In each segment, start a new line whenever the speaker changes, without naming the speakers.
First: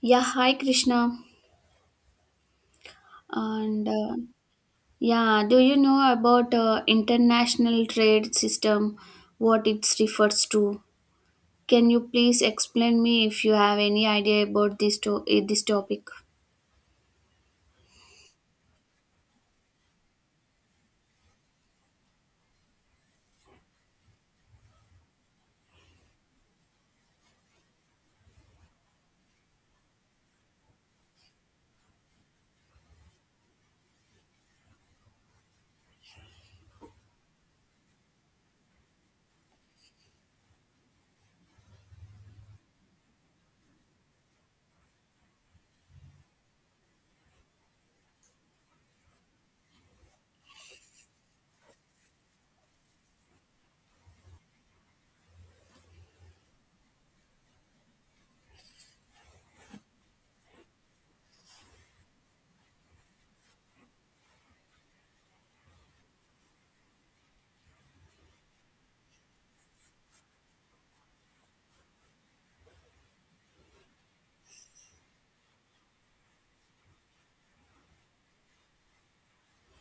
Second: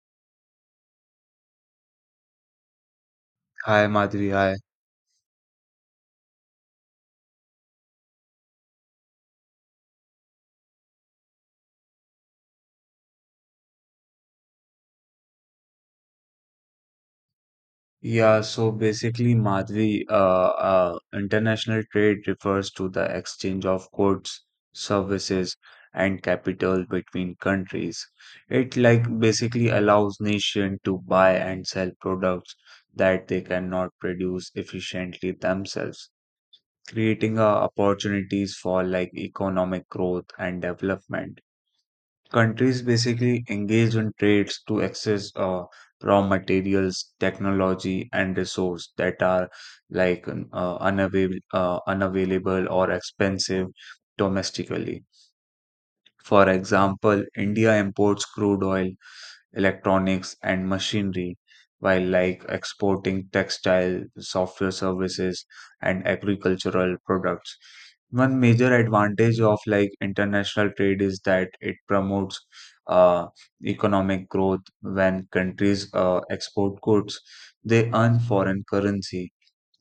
Yeah, hi Krishna.
Hi
And
Madhuri, hi.
yeah, do you know about international trade system, what it refers to? Can you please explain me if you have any idea about this topic?
Yeah, so basically, Madhuri, international trade refers to the exchange of goods, services, and capital between countries. It like basically allows nation to buy and sell products that they cannot produce efficiently themselves, creating opportunities for like economic growth and development. Countries basically engage in trades to access raw materials, technology, and resource that are like unavailable or expensive domestically. For example, India imports crude oil electronics, and machinery, while like exporting textile, software services, and agricultural products. One major advantage of like international trade is that it promotes uh, economic growth when countries export goods, they earn foreign currency,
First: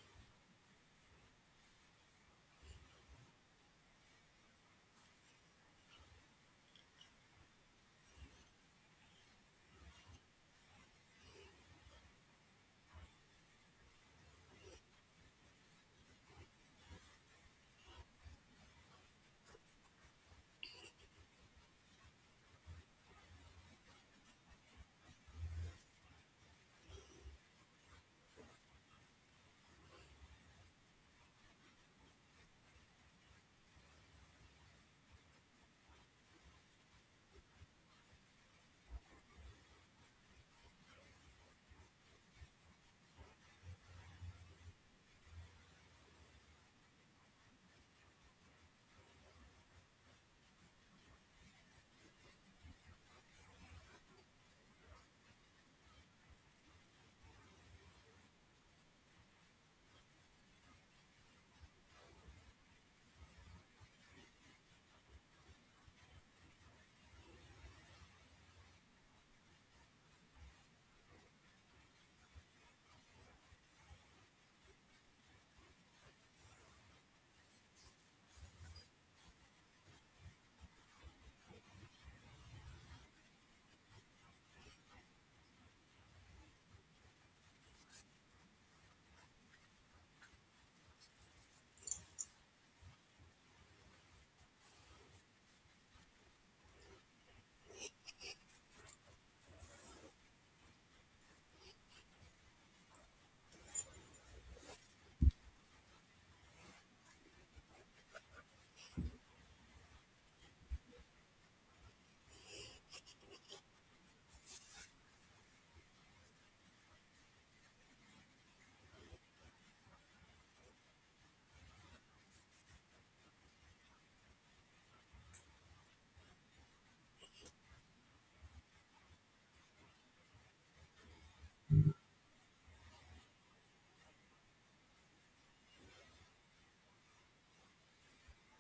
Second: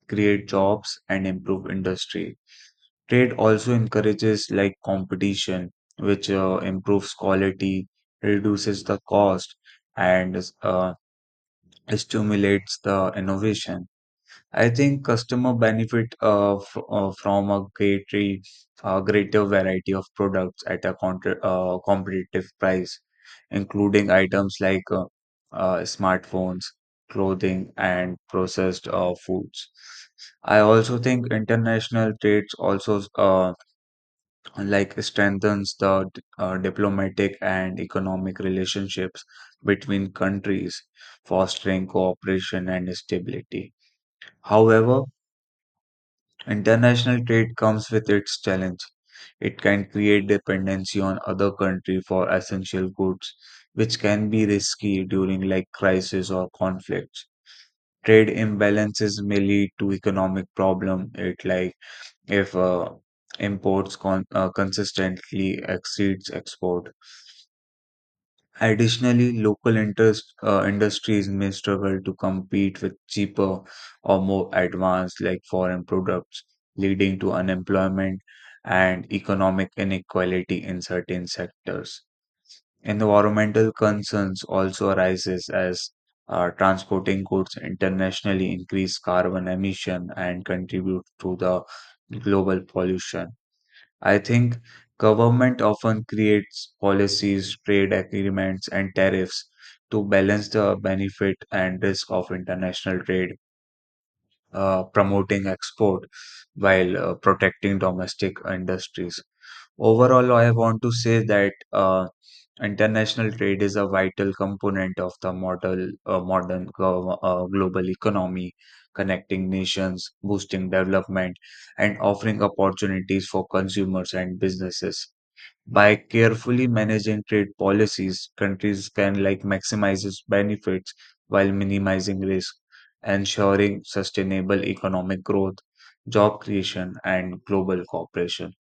create jobs, and improve industry. Trade also encourages like competition, which improves quality, reduces the cost, and stimulates the innovation. I think customer benefit fr from a greater variety of products at a contra competitive price, including items like smartphones, clothing, and processed foods. I also think international trades also like strengthens the diplomatic and economic relationships between countries, fostering cooperation and stability. However, international trade comes with its challenge. It can create dependency on other country for essential goods, which can be risky during like crisis or conflicts. Trade imbalances may lead to economic problem. It like if imports consistently exceeds export. Additionally, local interest industries may struggle to compete with cheaper or more advanced like foreign products, leading to unemployment and economic inequality in certain sectors. Environmental concerns also arises as transporting goods internationally increase carbon emission and contribute to the global pollution. I think government often creates policies, trade agreements, and tariffs to balance the benefit and risk of international trade, promoting export while protecting domestic industries. Overall, I want to say that international trade is a vital component of the modern global economy, connecting nations, boosting development, and offering opportunities for consumers and businesses. By carefully managing trade policies, countries can like maximize its benefits while minimizing risk, ensuring sustainable economic growth, job creation, and global cooperation.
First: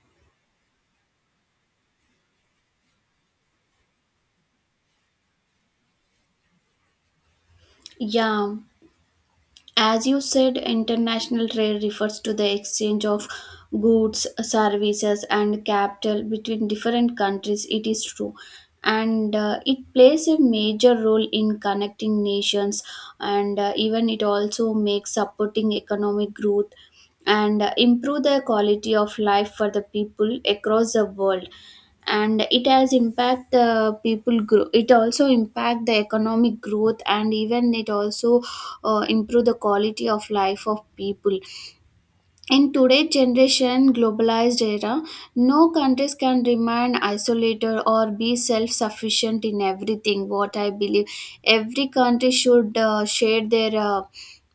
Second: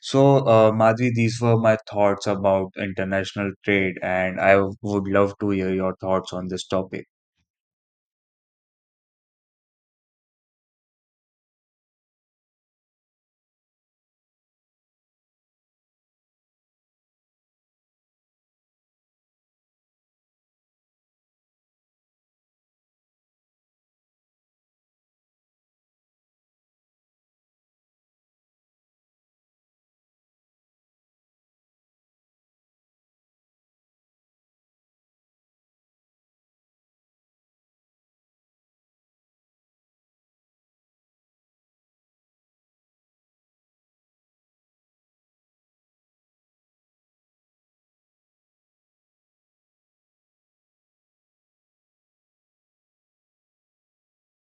So, Madhvi, these were my thoughts about international trade, and I would love to hear your thoughts on this topic.
Yeah. As you said, international trade refers to the exchange of goods, services, and capital between different countries. It is true. And it plays a major role in connecting nations, and even it also makes supporting economic growth and improve the quality of life for the people across the world, and it has impact the people grow, it also impact the economic growth, and even it also improve the quality of life of people in today's generation, globalized era. No countries can remain isolated or be self-sufficient in everything. What I believe, every country should share their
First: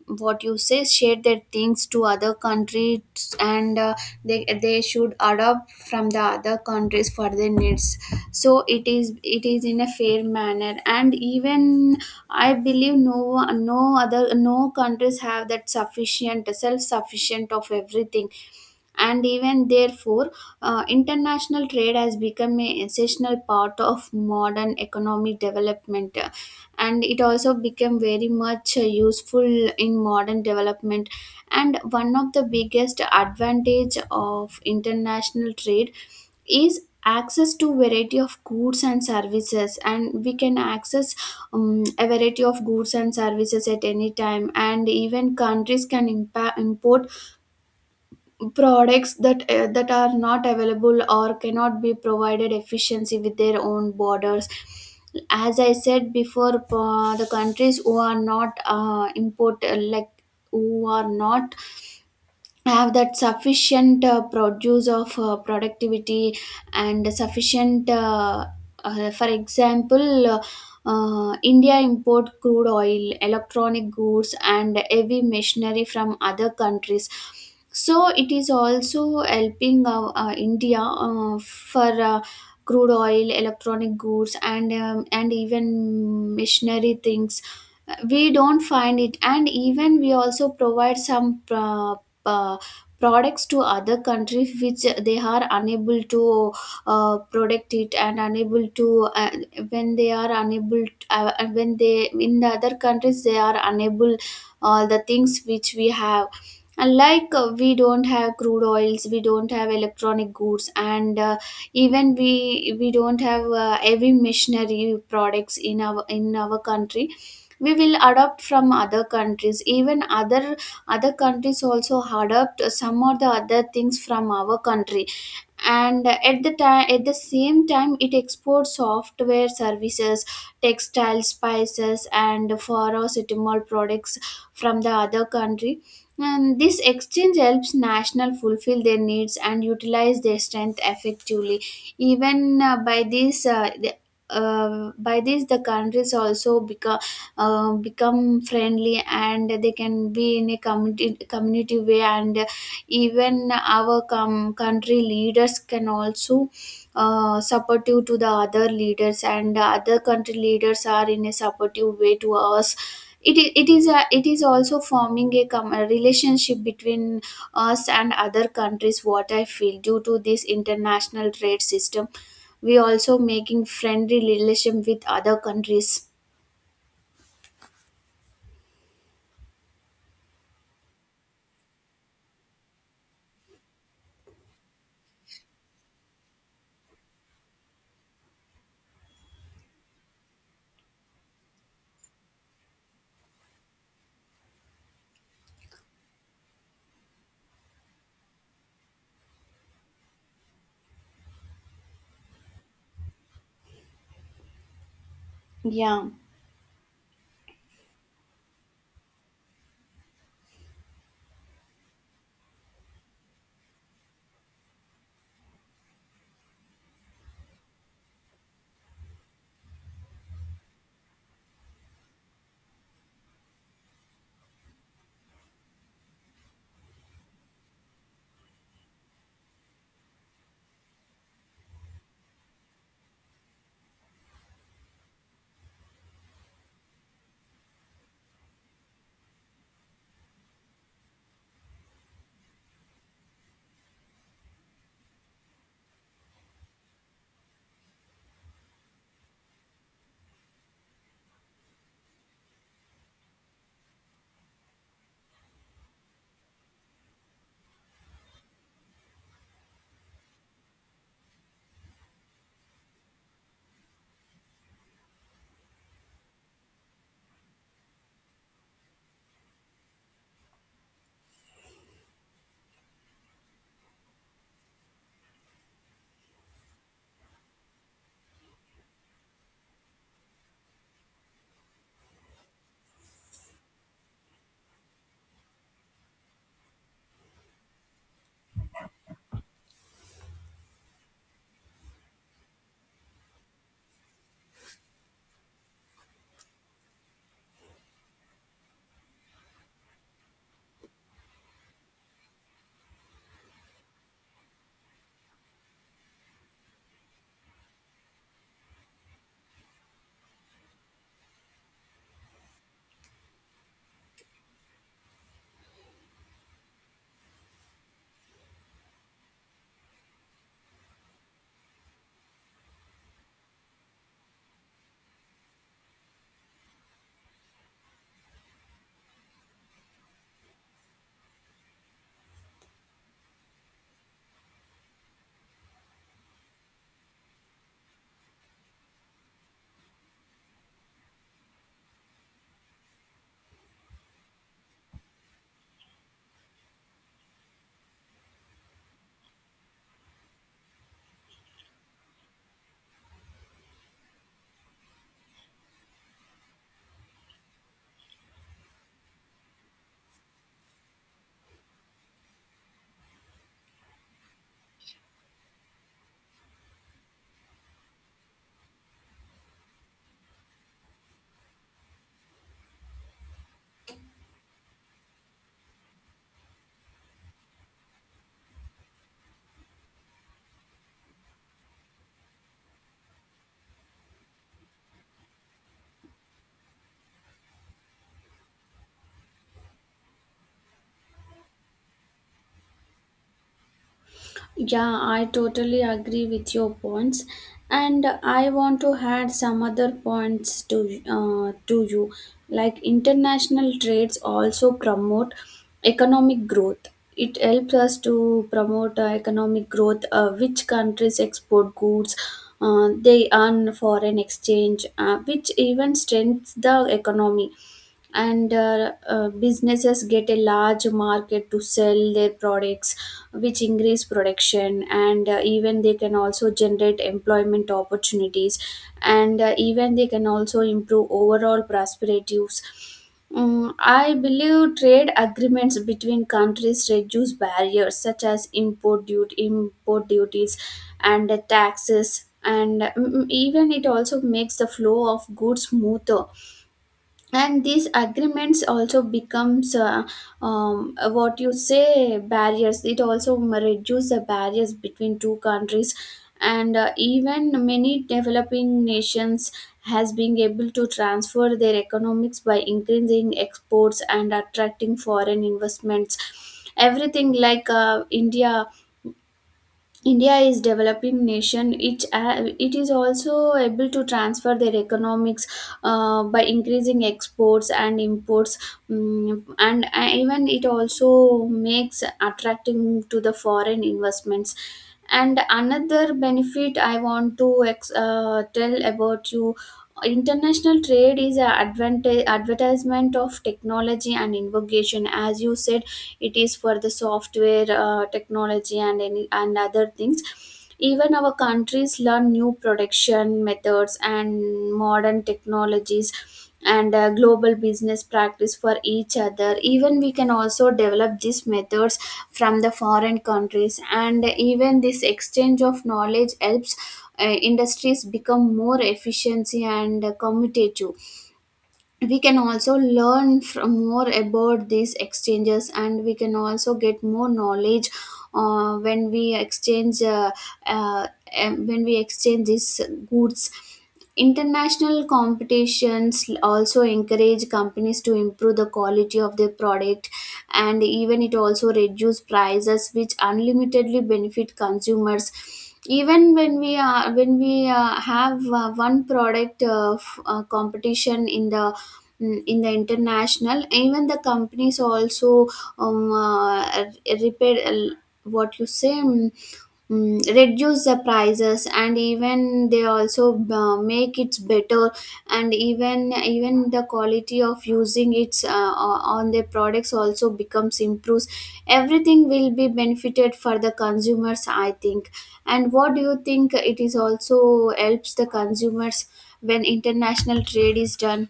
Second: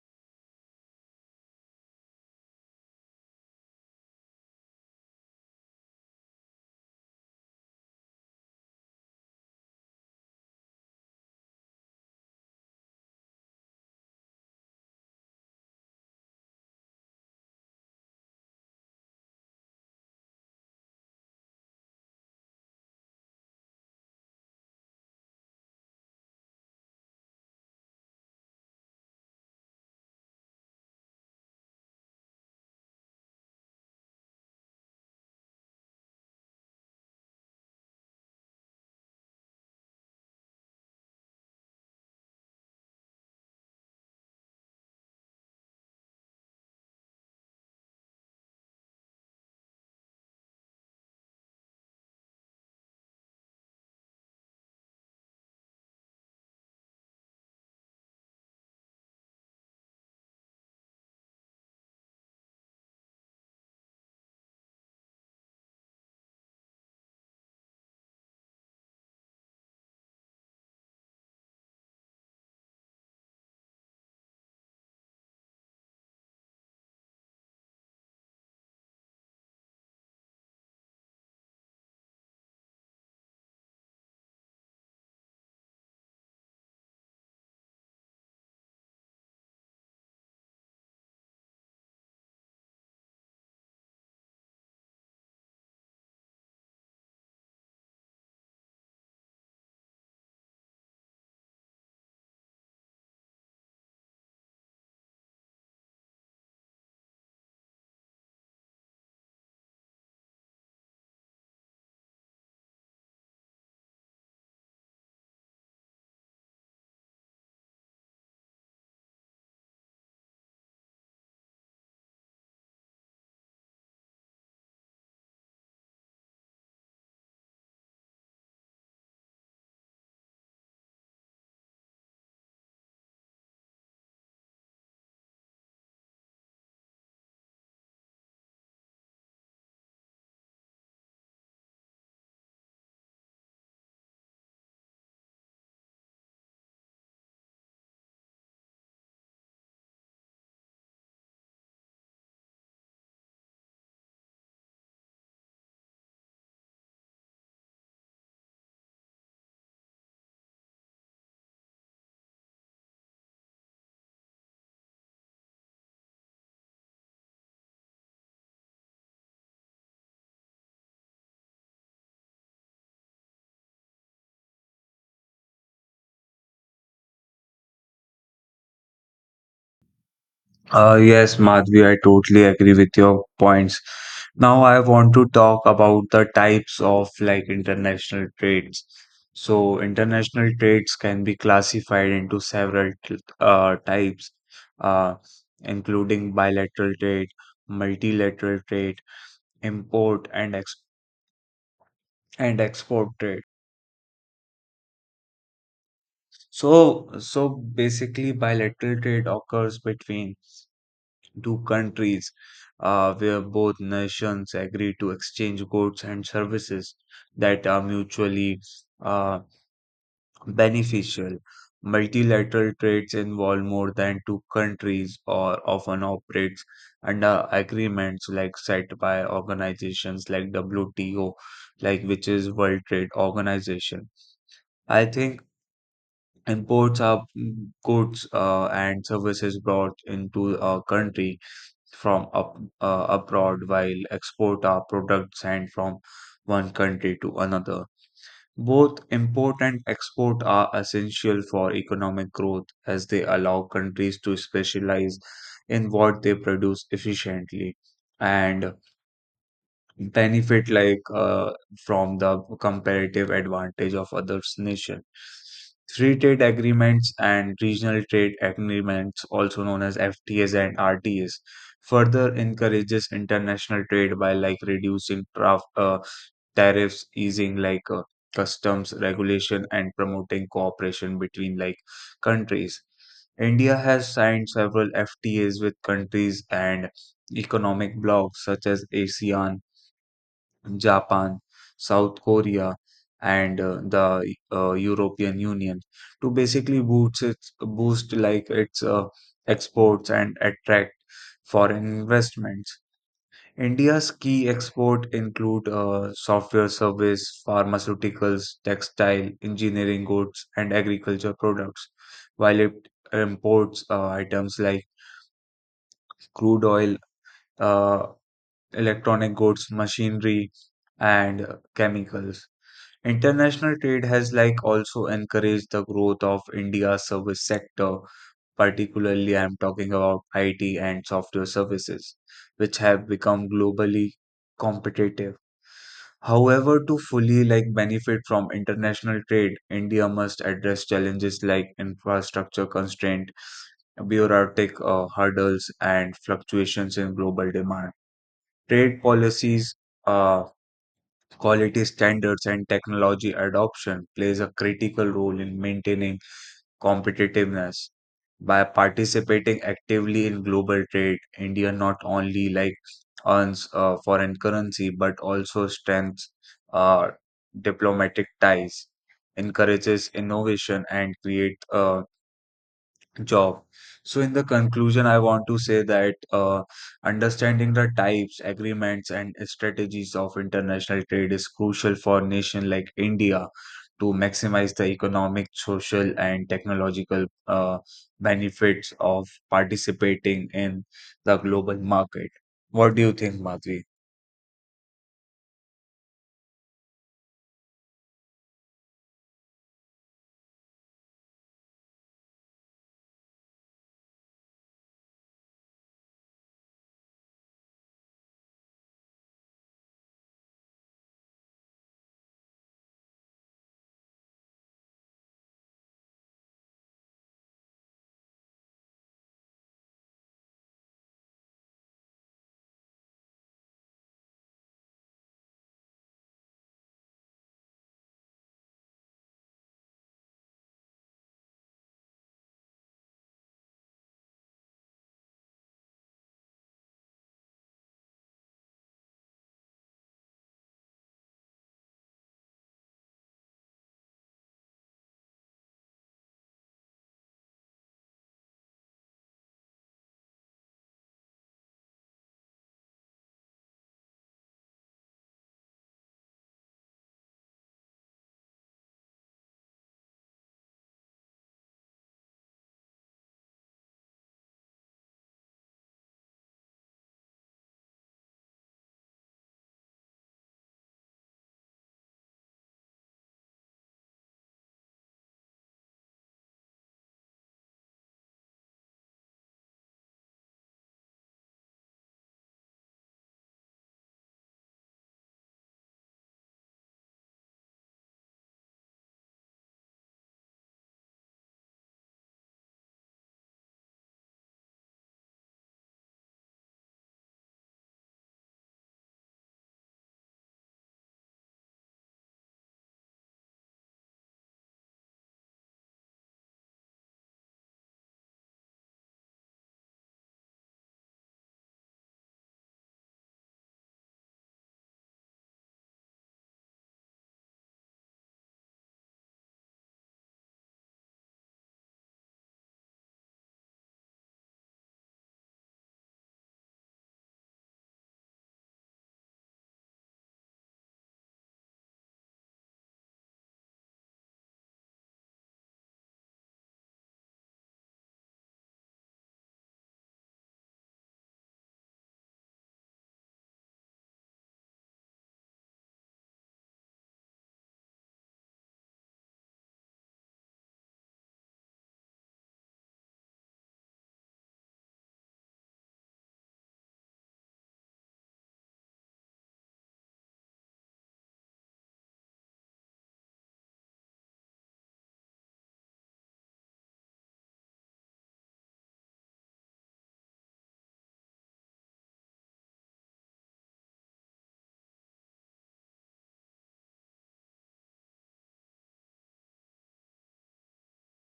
what you say, share their things to other countries, and they should adopt from the other countries for their needs. So it is in a fair manner, and even I believe no countries have that sufficient self sufficient of everything, and even therefore international trade has become an essential part of modern economic development, and it also became very much useful in modern development, and one of the biggest advantage of international trade is access to variety of goods and services, and we can access a variety of goods and services at any time, and even countries can import products that that are not available or cannot be provided efficiency with their own borders. As I said before, the countries who are not import like who are not have that sufficient produce of productivity and sufficient for example, India import crude oil electronic goods and heavy machinery from other countries, so it is also helping India for crude oil electronic goods and even machinery things we don't find it, and even we also provide some uh, products to other countries which they are unable to protect it, and unable to when they are unable when they in the other countries they are unable all the things which we have. And like we don't have crude oils, we don't have electronic goods, and even we don't have heavy machinery products in our country. We will adopt from other countries, even other countries also adopt some or the other things from our country. And at the same time it exports software services, textile, spices, and pharmaceutical products from the other country, and this exchange helps national fulfill their needs and utilize their strength effectively. Even by this the countries also become become friendly, and they can be in a community way, and even our country leaders can also supportive to the other leaders, and other country leaders are in a supportive way to us. It is also forming a relationship between us and other countries, what I feel. Due to this international trade system we also making friendly relation with other countries.
Yes, Madhvi, I totally agree with your points. Now I want to talk about the types of like international trades. So international trades can be classified into several types, uh, including bilateral trade, multilateral trade, import and ex and export trade.
Yeah.
So basically bilateral trade occurs between two countries where both nations agree to exchange goods and services that are mutually uh, beneficial. Multilateral trades involve more than two countries or often operates under agreements like set by organizations like WTO, like which is World Trade Organization. I think imports are mm, goods and services brought into a country from abroad while export our products and from one country to another. Both import and export are essential for economic growth as they allow countries to specialize in what they produce efficiently. And benefit like from the comparative advantage of others nation free trade agreements and regional trade agreements also known as ftas and rtas further encourages international trade by like reducing tariffs easing like customs regulation and promoting cooperation between like countries india has signed several ftas with countries and economic blocs such as asean Japan, South Korea, and the European Union to basically boost like its exports and attract foreign investments. India's key export include software service, pharmaceuticals, textile, engineering goods, and agriculture products, while it imports items like crude oil, uh, electronic goods, machinery, and chemicals. International trade has like also encouraged the growth of India's service sector, particularly I'm talking about IT and software services, which have become globally competitive. However, to fully like benefit from international trade, India must address challenges like infrastructure constraint, bureaucratic hurdles, and fluctuations in global demand. Trade policies uh, quality standards and technology adoption plays a critical role in maintaining competitiveness. By participating actively in global trade, India not only like earns foreign currency but also strengthens uh, diplomatic ties, encourages innovation and create job. So, in the conclusion, I want to say that understanding the types, agreements, and strategies of international trade is crucial for a nation like India to maximize the economic, social, and technological benefits of participating in the global market. What do you think, Madhvi?
Yeah, I totally agree with your points, and I want to add some other points to you. Like international trades also promote economic growth. It helps us to promote economic growth. Which countries export goods? They earn foreign exchange, which even strengthens the economy, and businesses get a large market to sell their products which increase production, and even they can also generate employment opportunities, and even they can also improve overall prosperities. I believe trade agreements between countries reduce barriers such as import duty, import duties, and taxes, and even it also makes the flow of goods smoother, and these agreements also becomes what you say barriers, it also reduce the barriers between two countries. And even many developing nations has been able to transfer their economics by increasing exports and attracting foreign investments, everything like India is developing nation. It is also able to transfer their economics by increasing exports and imports. And even it also makes attracting to the foreign investments. And another benefit I want to tell about you. International trade is an advantage advertisement of technology and innovation, as you said, it is for the software technology and any and other things. Even our countries learn new production methods and modern technologies, and global business practice for each other. Even we can also develop these methods from the foreign countries, and even this exchange of knowledge helps industries become more efficient and commutative. We can also learn from more about these exchanges, and we can also get more knowledge when we exchange when we exchange these goods. International competitions also encourage companies to improve the quality of their product, and even it also reduce prices which unlimitedly benefit consumers. Even when we have one product competition in the in the international, even the companies also um, uh, repair what you say reduce the prices, and even they also make it better, and even the quality of using it on their products also becomes improves. Everything will be benefited for the consumers, I think. And what do you think, it is also helps the consumers when international trade is done.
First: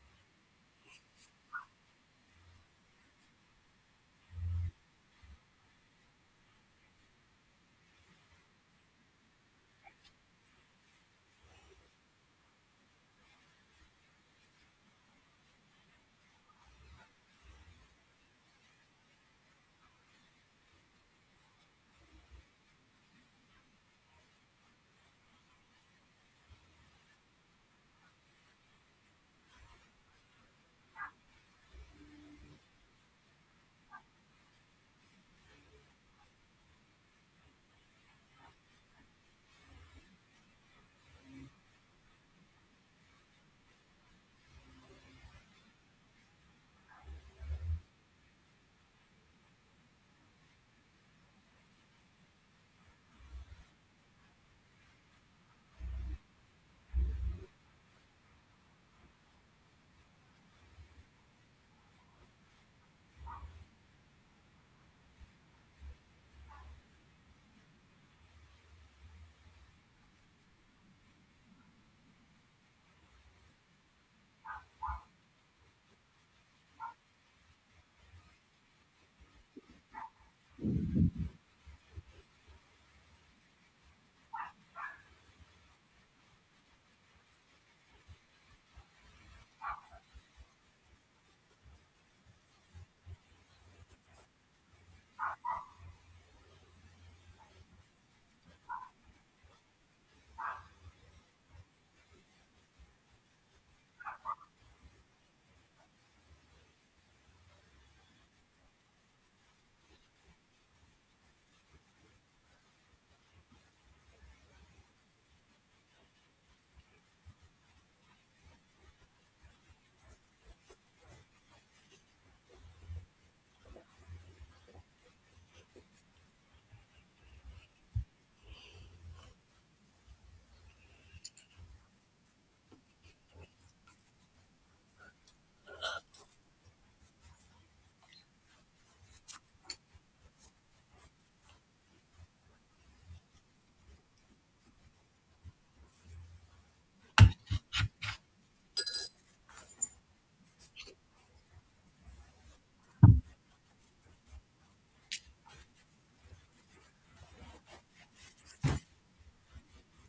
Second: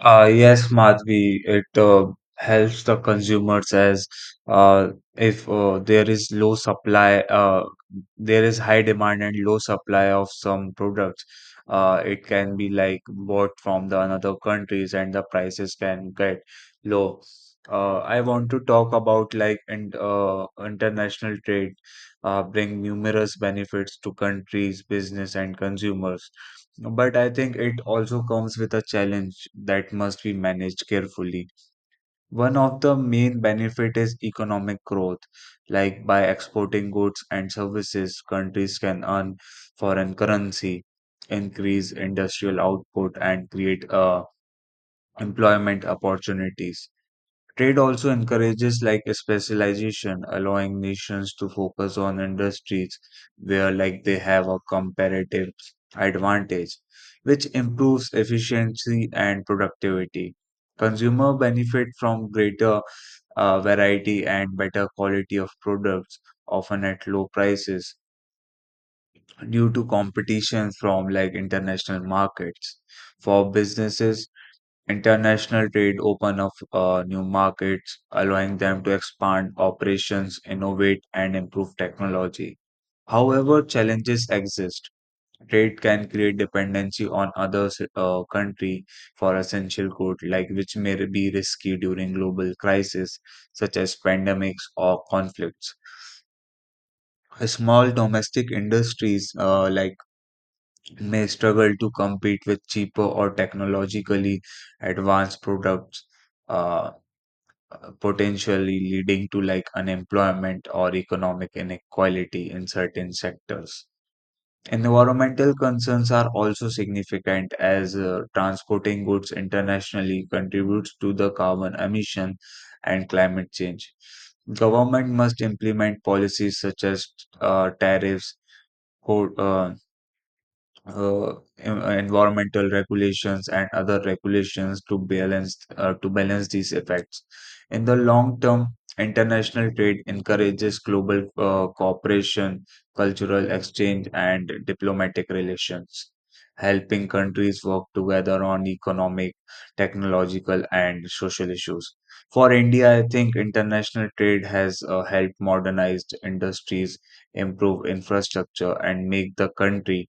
Yes, Madhvi, it helps the consumers as uh, if there is low supply, there is high demand and low supply of some products. It can be like bought from the another countries and the prices can get low. I want to talk about like international trade, bring numerous benefits to countries, business, and consumers but I think it also comes with a challenge that must be managed carefully. One of the main benefit is economic growth. Like by exporting goods and services, countries can earn foreign currency, increase industrial output, and create employment opportunities. Trade also encourages like a specialization, allowing nations to focus on industries where like they have a comparative advantage, which improves efficiency and productivity. Consumer benefit from greater variety and better quality of products, often at low prices, due to competition from like international markets. For businesses, international trade opened up new markets, allowing them to expand operations, innovate, and improve technology. However, challenges exist. Trade can create dependency on other country for essential goods, like which may be risky during global crises such as pandemics or conflicts. Small domestic industries like may struggle to compete with cheaper or technologically advanced products. Uh, Potentially leading to like unemployment or economic inequality in certain sectors. Environmental concerns are also significant as transporting goods internationally contributes to the carbon emission and climate change. Government must implement policies such as tariffs, quote, uh, uh, environmental regulations and other regulations to balance these effects. In the long term, international trade encourages global cooperation, cultural exchange, and diplomatic relations, helping countries work together on economic, technological, and social issues. For India, I think international trade has helped modernize industries, improve infrastructure, and make the country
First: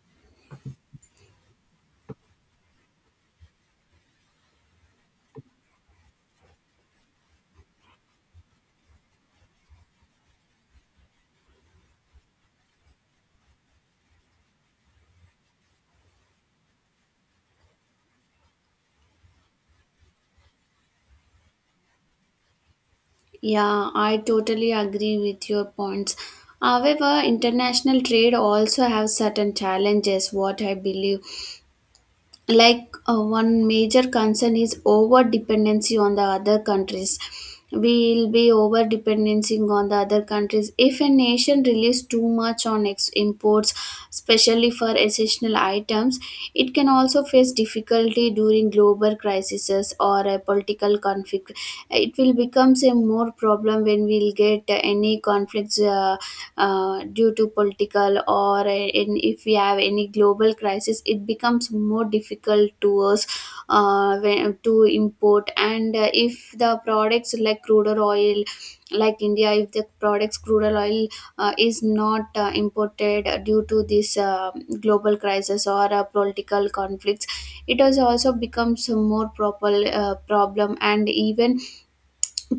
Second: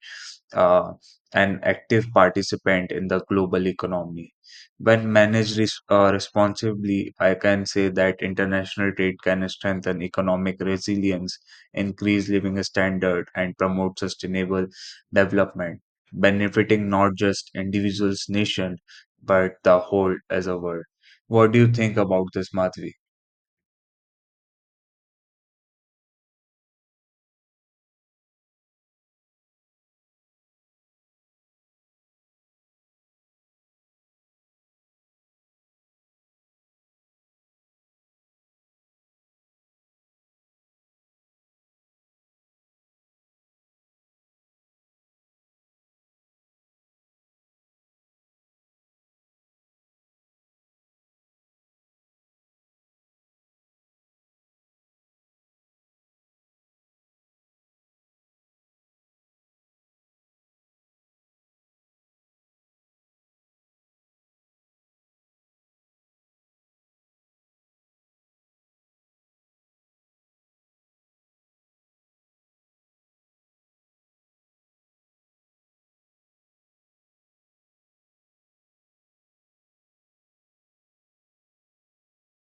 uh, an active participant in the global economy. When managed responsibly, I can say that international trade can strengthen economic resilience, increase living standard, and promote sustainable development, benefiting not just individuals, nation, but the whole as a world. What do you think about this, Madhvi?
Yeah, I totally agree with your points. However, international trade also have certain challenges, what I believe. Like one major concern is over dependency on the other countries. We will be over dependencing on the other countries if a nation relies too much on imports, especially for essential items. It can also face difficulty during global crises or a political conflict. It will becomes a more problem when we'll get any conflicts due to political, if we have any global crisis, it becomes more difficult to us to import. And if the products like crude oil, like India, if the products crude oil is not imported due to this global crisis or political conflicts, it has also becomes a more proper problem, and even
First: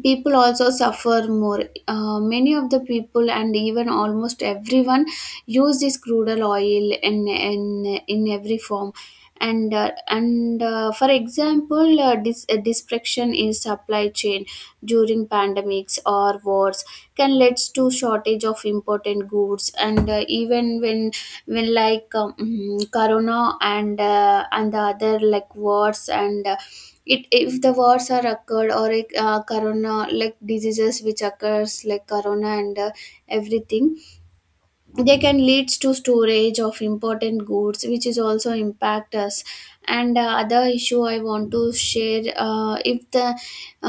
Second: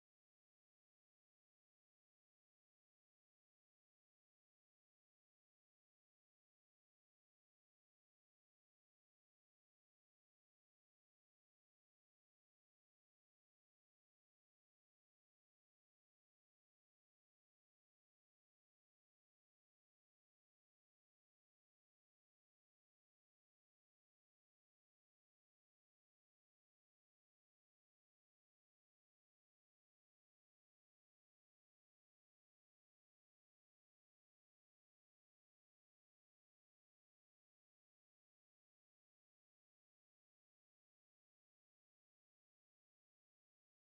people also suffer more. Many of the people and even almost everyone use this crude oil in in every form. And for example, disruption in supply chain during pandemics or wars can lead to shortage of important goods. And even when like corona, and and the other like wars, and it if the wars are occurred, or corona like diseases which occurs like corona and everything, they can leads to storage of important goods which is also impact us. And other issue I want to share. uh, if the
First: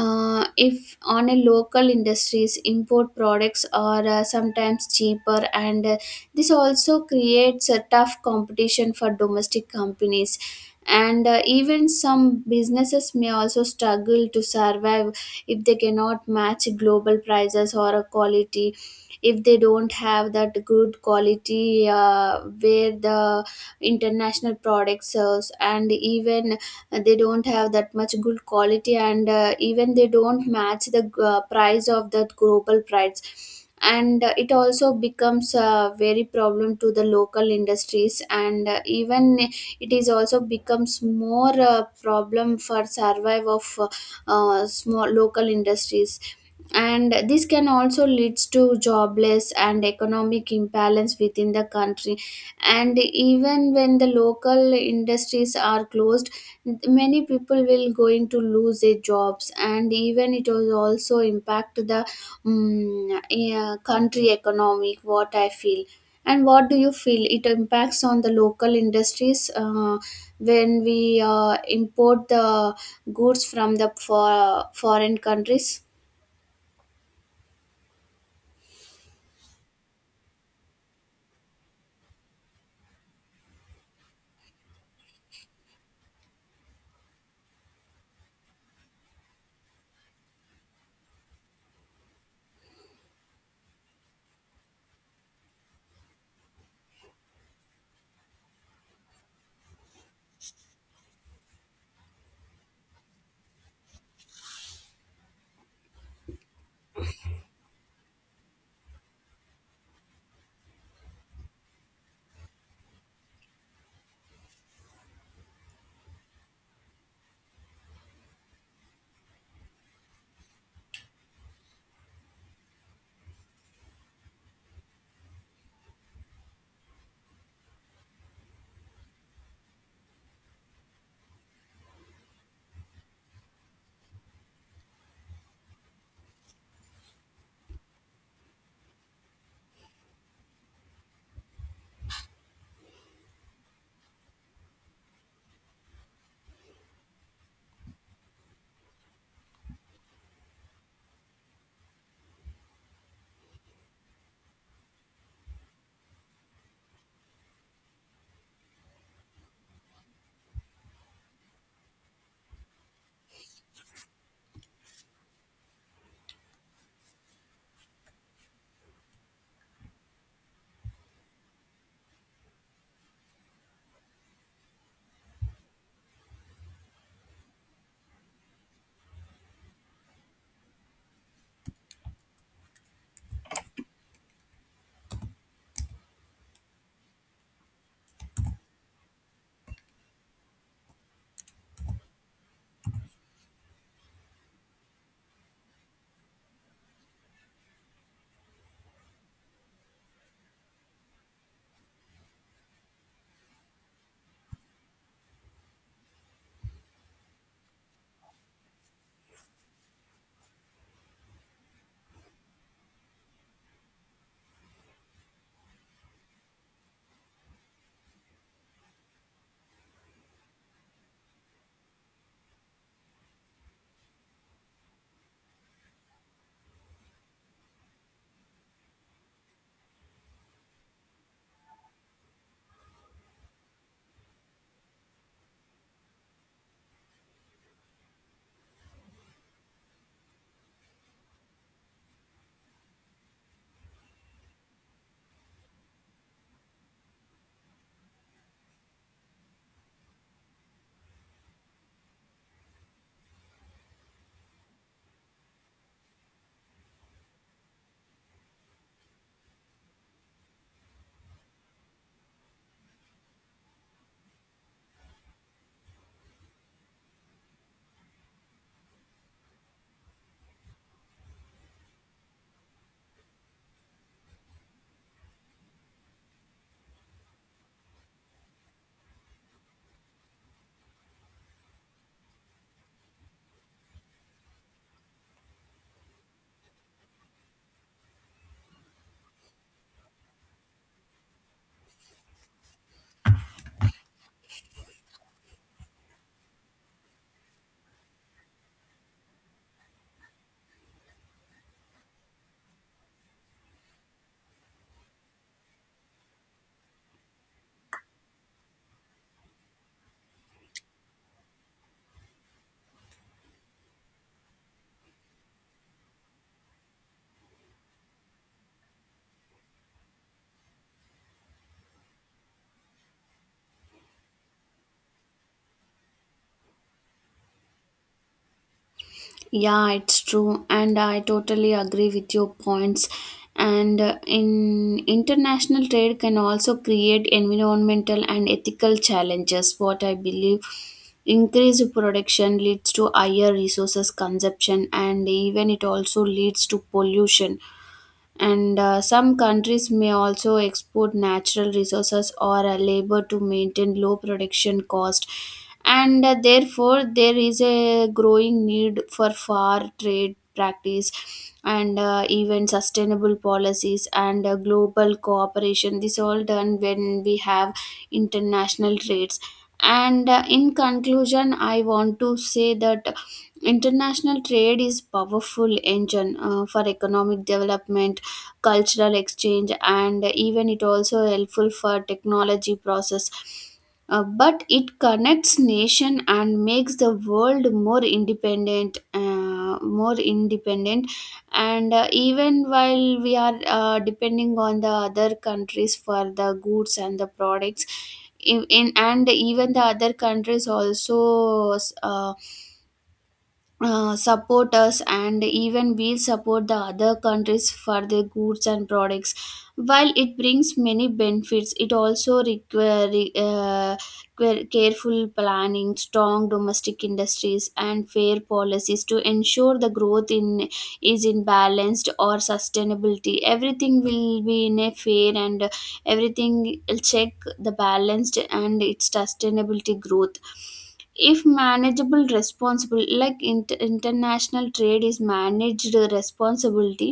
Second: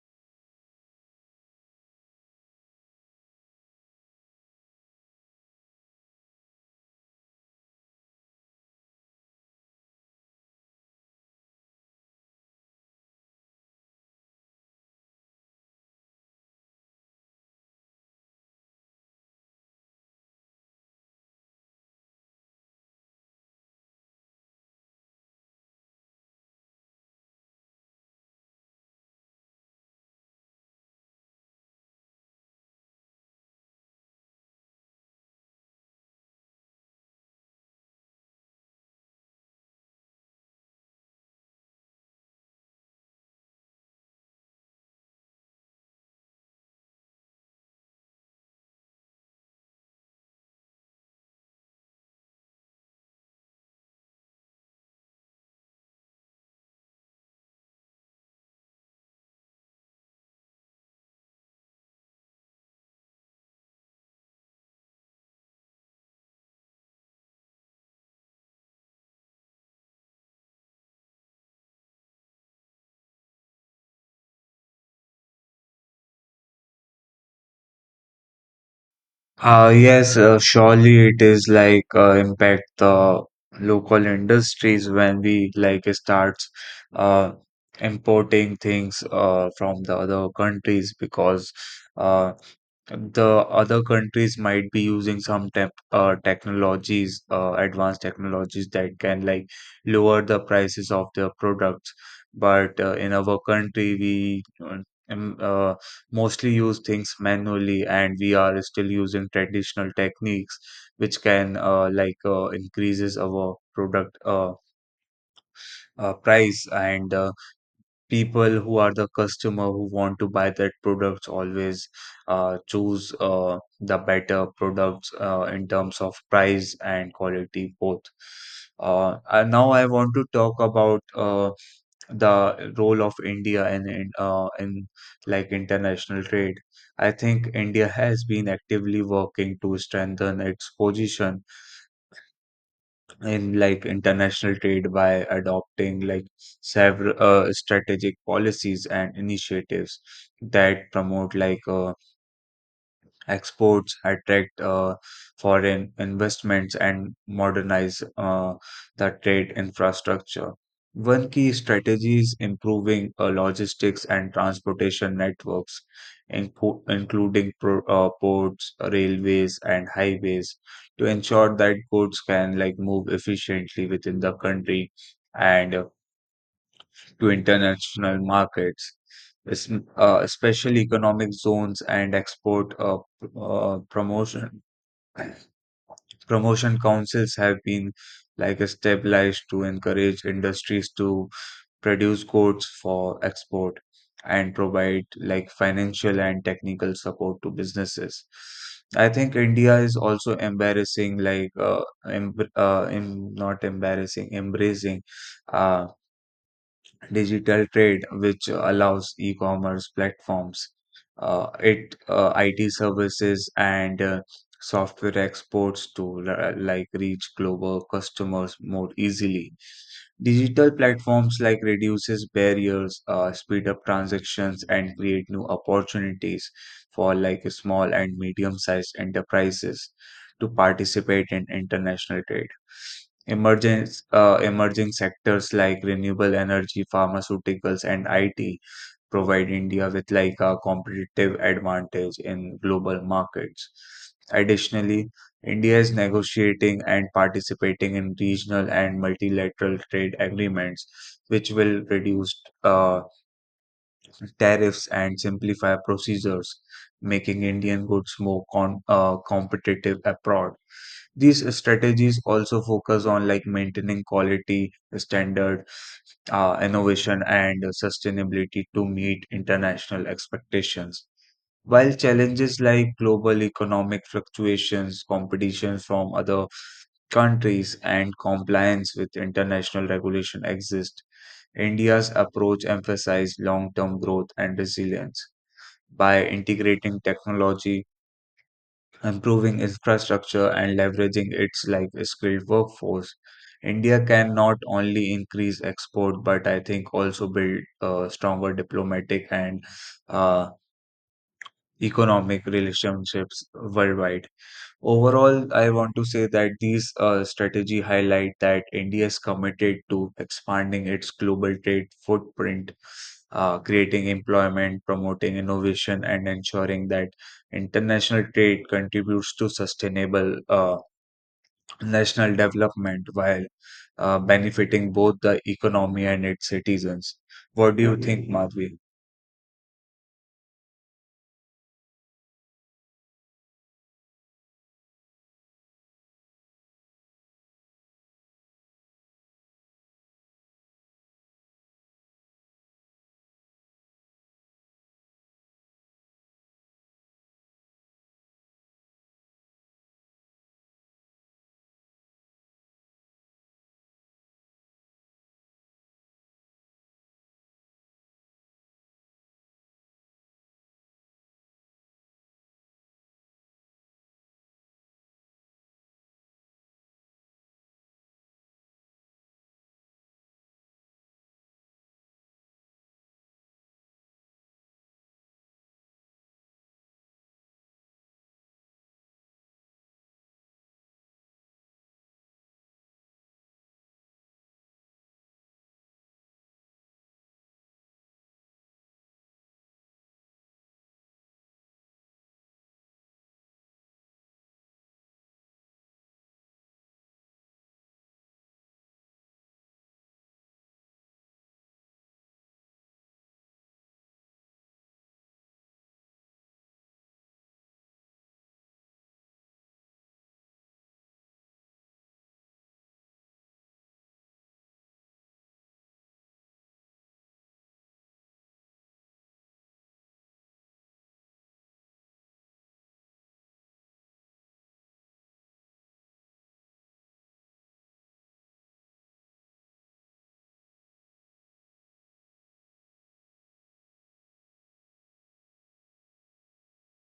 uh, If on a local industries, import products are sometimes cheaper, and this also creates a tough competition for domestic companies, and even some businesses may also struggle to survive if they cannot match global prices or a quality. If they don't have that good quality where the international product sells, and even they don't have that much good quality, and even they don't match the price of that global price, and it also becomes a very problem to the local industries, and even it is also becomes more problem for survive of small local industries, and this can also leads to jobless and economic imbalance within the country. And even when the local industries are closed, many people will going to lose their jobs, and even it will also impact the yeah, country economic, what I feel. And what do you feel, it impacts on the local industries when we import the goods from the foreign countries?
Yes, surely it is like impact the local industries when we like starts uh, importing things from the other countries because uh, the other countries might be using some technologies, advanced technologies that can like lower the prices of their products. But in our country, we um, uh, mostly use things manually, and we are still using traditional techniques, which can like increases our product price and people who are the customer who want to buy that products always choose the better products in terms of price and quality both. And now I want to talk about the role of India in like international trade. I think India has been actively working to strengthen its position in like international trade by adopting like several strategic policies and initiatives that promote like exports attract foreign investments and modernize the trade infrastructure. One key strategy is improving logistics and transportation networks, including ports, railways, and highways, to ensure that goods can like move efficiently within the country and to international markets, es- especially economic zones and export p- promotion promotion councils have been like established to encourage industries to produce goods for export and provide like financial and technical support to businesses. I think India is also embarrassing, like not embarrassing, embracing uh, digital trade, which allows e-commerce platforms, IT services and software exports to like reach global customers more easily. Digital platforms like reduces barriers, speed up transactions, and create new opportunities for like small and medium-sized enterprises to participate in international trade. Emerging, Emerging sectors like renewable energy, pharmaceuticals, and IT provide India with like a competitive advantage in global markets. Additionally, India is negotiating and participating in regional and multilateral trade agreements, which will reduce tariffs and simplify procedures, making Indian goods more competitive abroad. These strategies also focus on like maintaining quality standard, innovation, and sustainability to meet international expectations. While challenges like global economic fluctuations, competition from other countries, and compliance with international regulation exist, India's approach emphasizes long term growth and resilience by integrating technology, improving infrastructure, and leveraging its like skilled workforce. India can not only increase export but I think also build a stronger diplomatic and uh, economic relationships worldwide. Overall, I want to say that these strategy highlight that India is committed to expanding its global trade footprint, creating employment, promoting innovation, and ensuring that international trade contributes to sustainable national development while benefiting both the economy and its citizens. What do you think, Madhvi?
Yeah, it's true, and I totally agree with your points. And in international trade can also create environmental and ethical challenges, what I believe. Increased production leads to higher resources consumption, and even it also leads to pollution, and some countries may also export natural resources or labor to maintain low production cost, and therefore there is a growing need for far trade practice, and even sustainable policies, and global cooperation, this all done when we have international trades. And in conclusion, I want to say that international trade is powerful engine for economic development, cultural exchange, and even it also helpful for technology process. But it connects nation and makes the world more independent, more independent, and even while we are depending on the other countries for the goods and the products, in and even the other countries also uh, support us, and even we support the other countries for their goods and products. While it brings many benefits, it also requires careful planning, strong domestic industries, and fair policies to ensure the growth in is in balanced or sustainability. Everything will be in a fair, and everything will check the balanced and its sustainability growth. If manageable responsible, like international trade is managed responsibility,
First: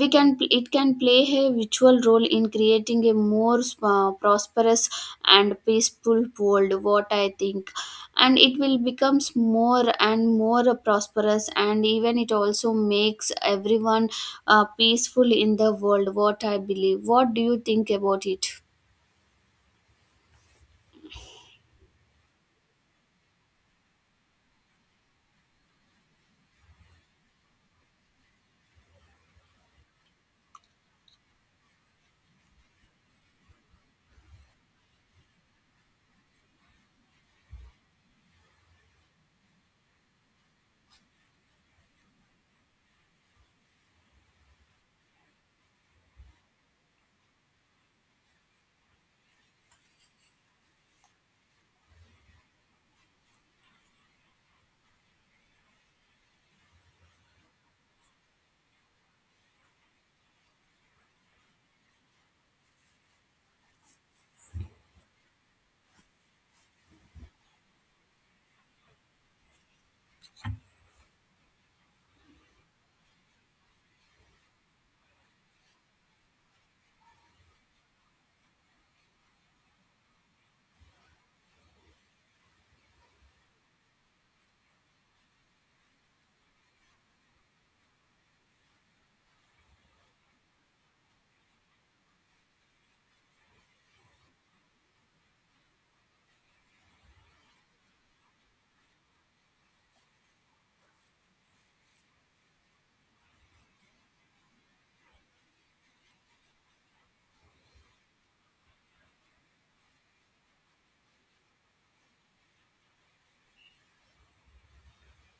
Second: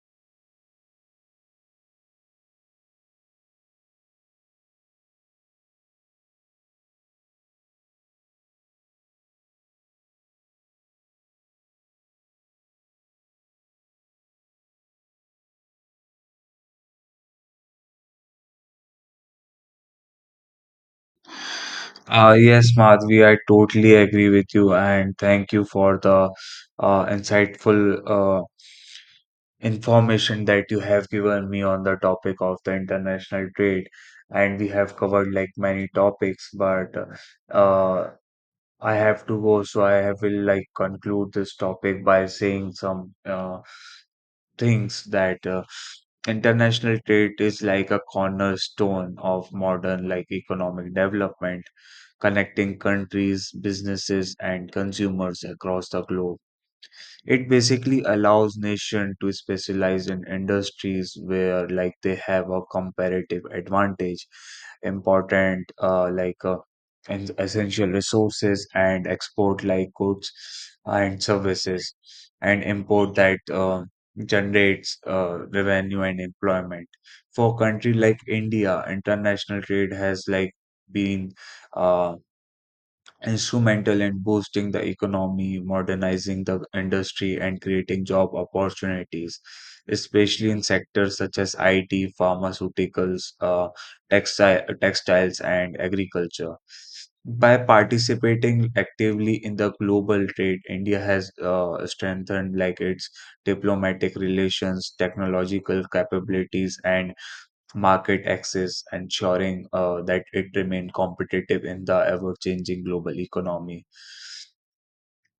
we can it can play a virtual role in creating a more prosperous and peaceful world, what I think, and it will becomes more and more prosperous, and even it also makes everyone peaceful in the world, what I believe. What do you think about it?
Yes, Madhvi, I totally agree with you, and thank you for the insightful information that you have given me on the topic of the international trade. And we have covered like many topics, but uh, I have to go, so I will like conclude this topic by saying some things that international trade is like a cornerstone of modern like economic development, connecting countries, businesses, and consumers across the globe. It basically allows nation to specialize in industries where like they have a comparative advantage, important like and essential resources and export like goods and services and import that generates revenue and employment. For a country like India, international trade has like been uh, instrumental in boosting the economy, modernizing the industry, and creating job opportunities, especially in sectors such as IT, pharmaceuticals, textiles, and agriculture. By participating actively in the global trade, India has strengthened like its diplomatic relations, technological capabilities, and market access, ensuring that it remained competitive in the ever changing global economy.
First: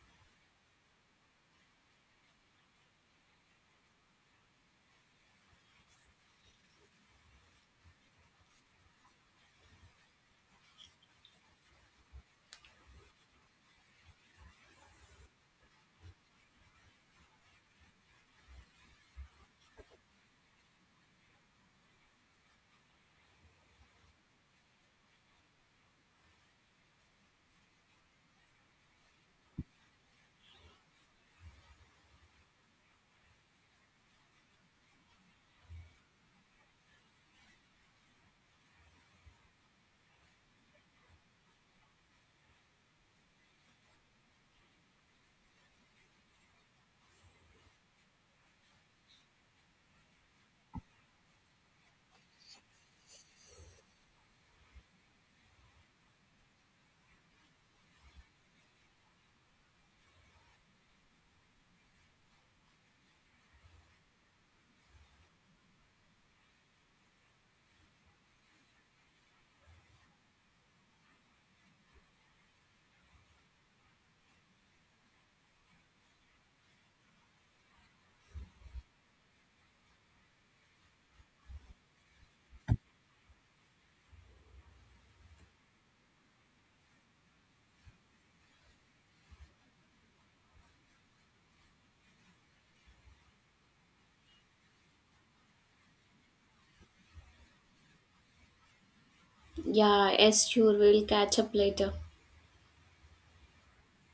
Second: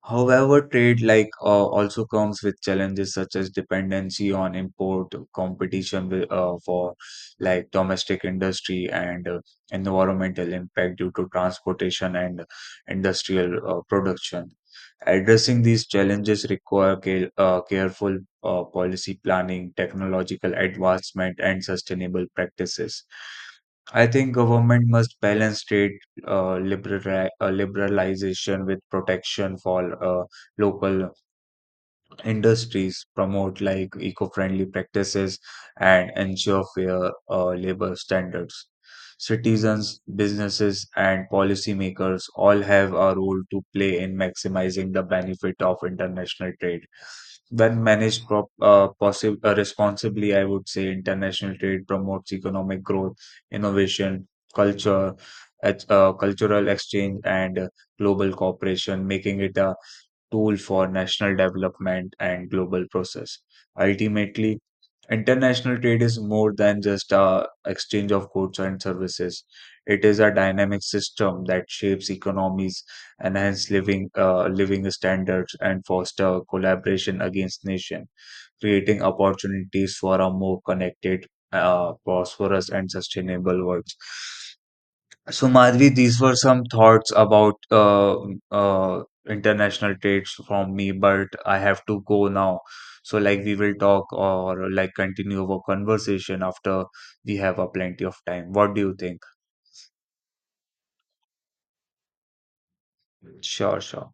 However, trade like also comes with challenges such as dependency on import, competition for like domestic industry, and environmental impact due to transportation and industrial production. Addressing these challenges require careful policy planning, technological advancement, and sustainable practices. I think government must balance trade liberalization with protection for local industries promote like eco-friendly practices and ensure fair labor standards. Citizens, businesses, and policymakers all have a role to play in maximizing the benefit of international trade. When managed responsibly, I would say international trade promotes economic growth, innovation, culture, cultural exchange, and global cooperation, making it a tool for national development and global process. Ultimately, international trade is more than just a exchange of goods and services. It is a dynamic system that shapes economies, enhance living standards, and foster collaboration against nation, creating opportunities for a more connected, prosperous, and sustainable world. So, Madhvi, these were some thoughts about uh, international trades from me, but I have to go now. So, like, we will talk or like continue our conversation after we have a plenty of time. What do you think?
Yeah, yes, sure, we'll catch up later.
Sure, sure.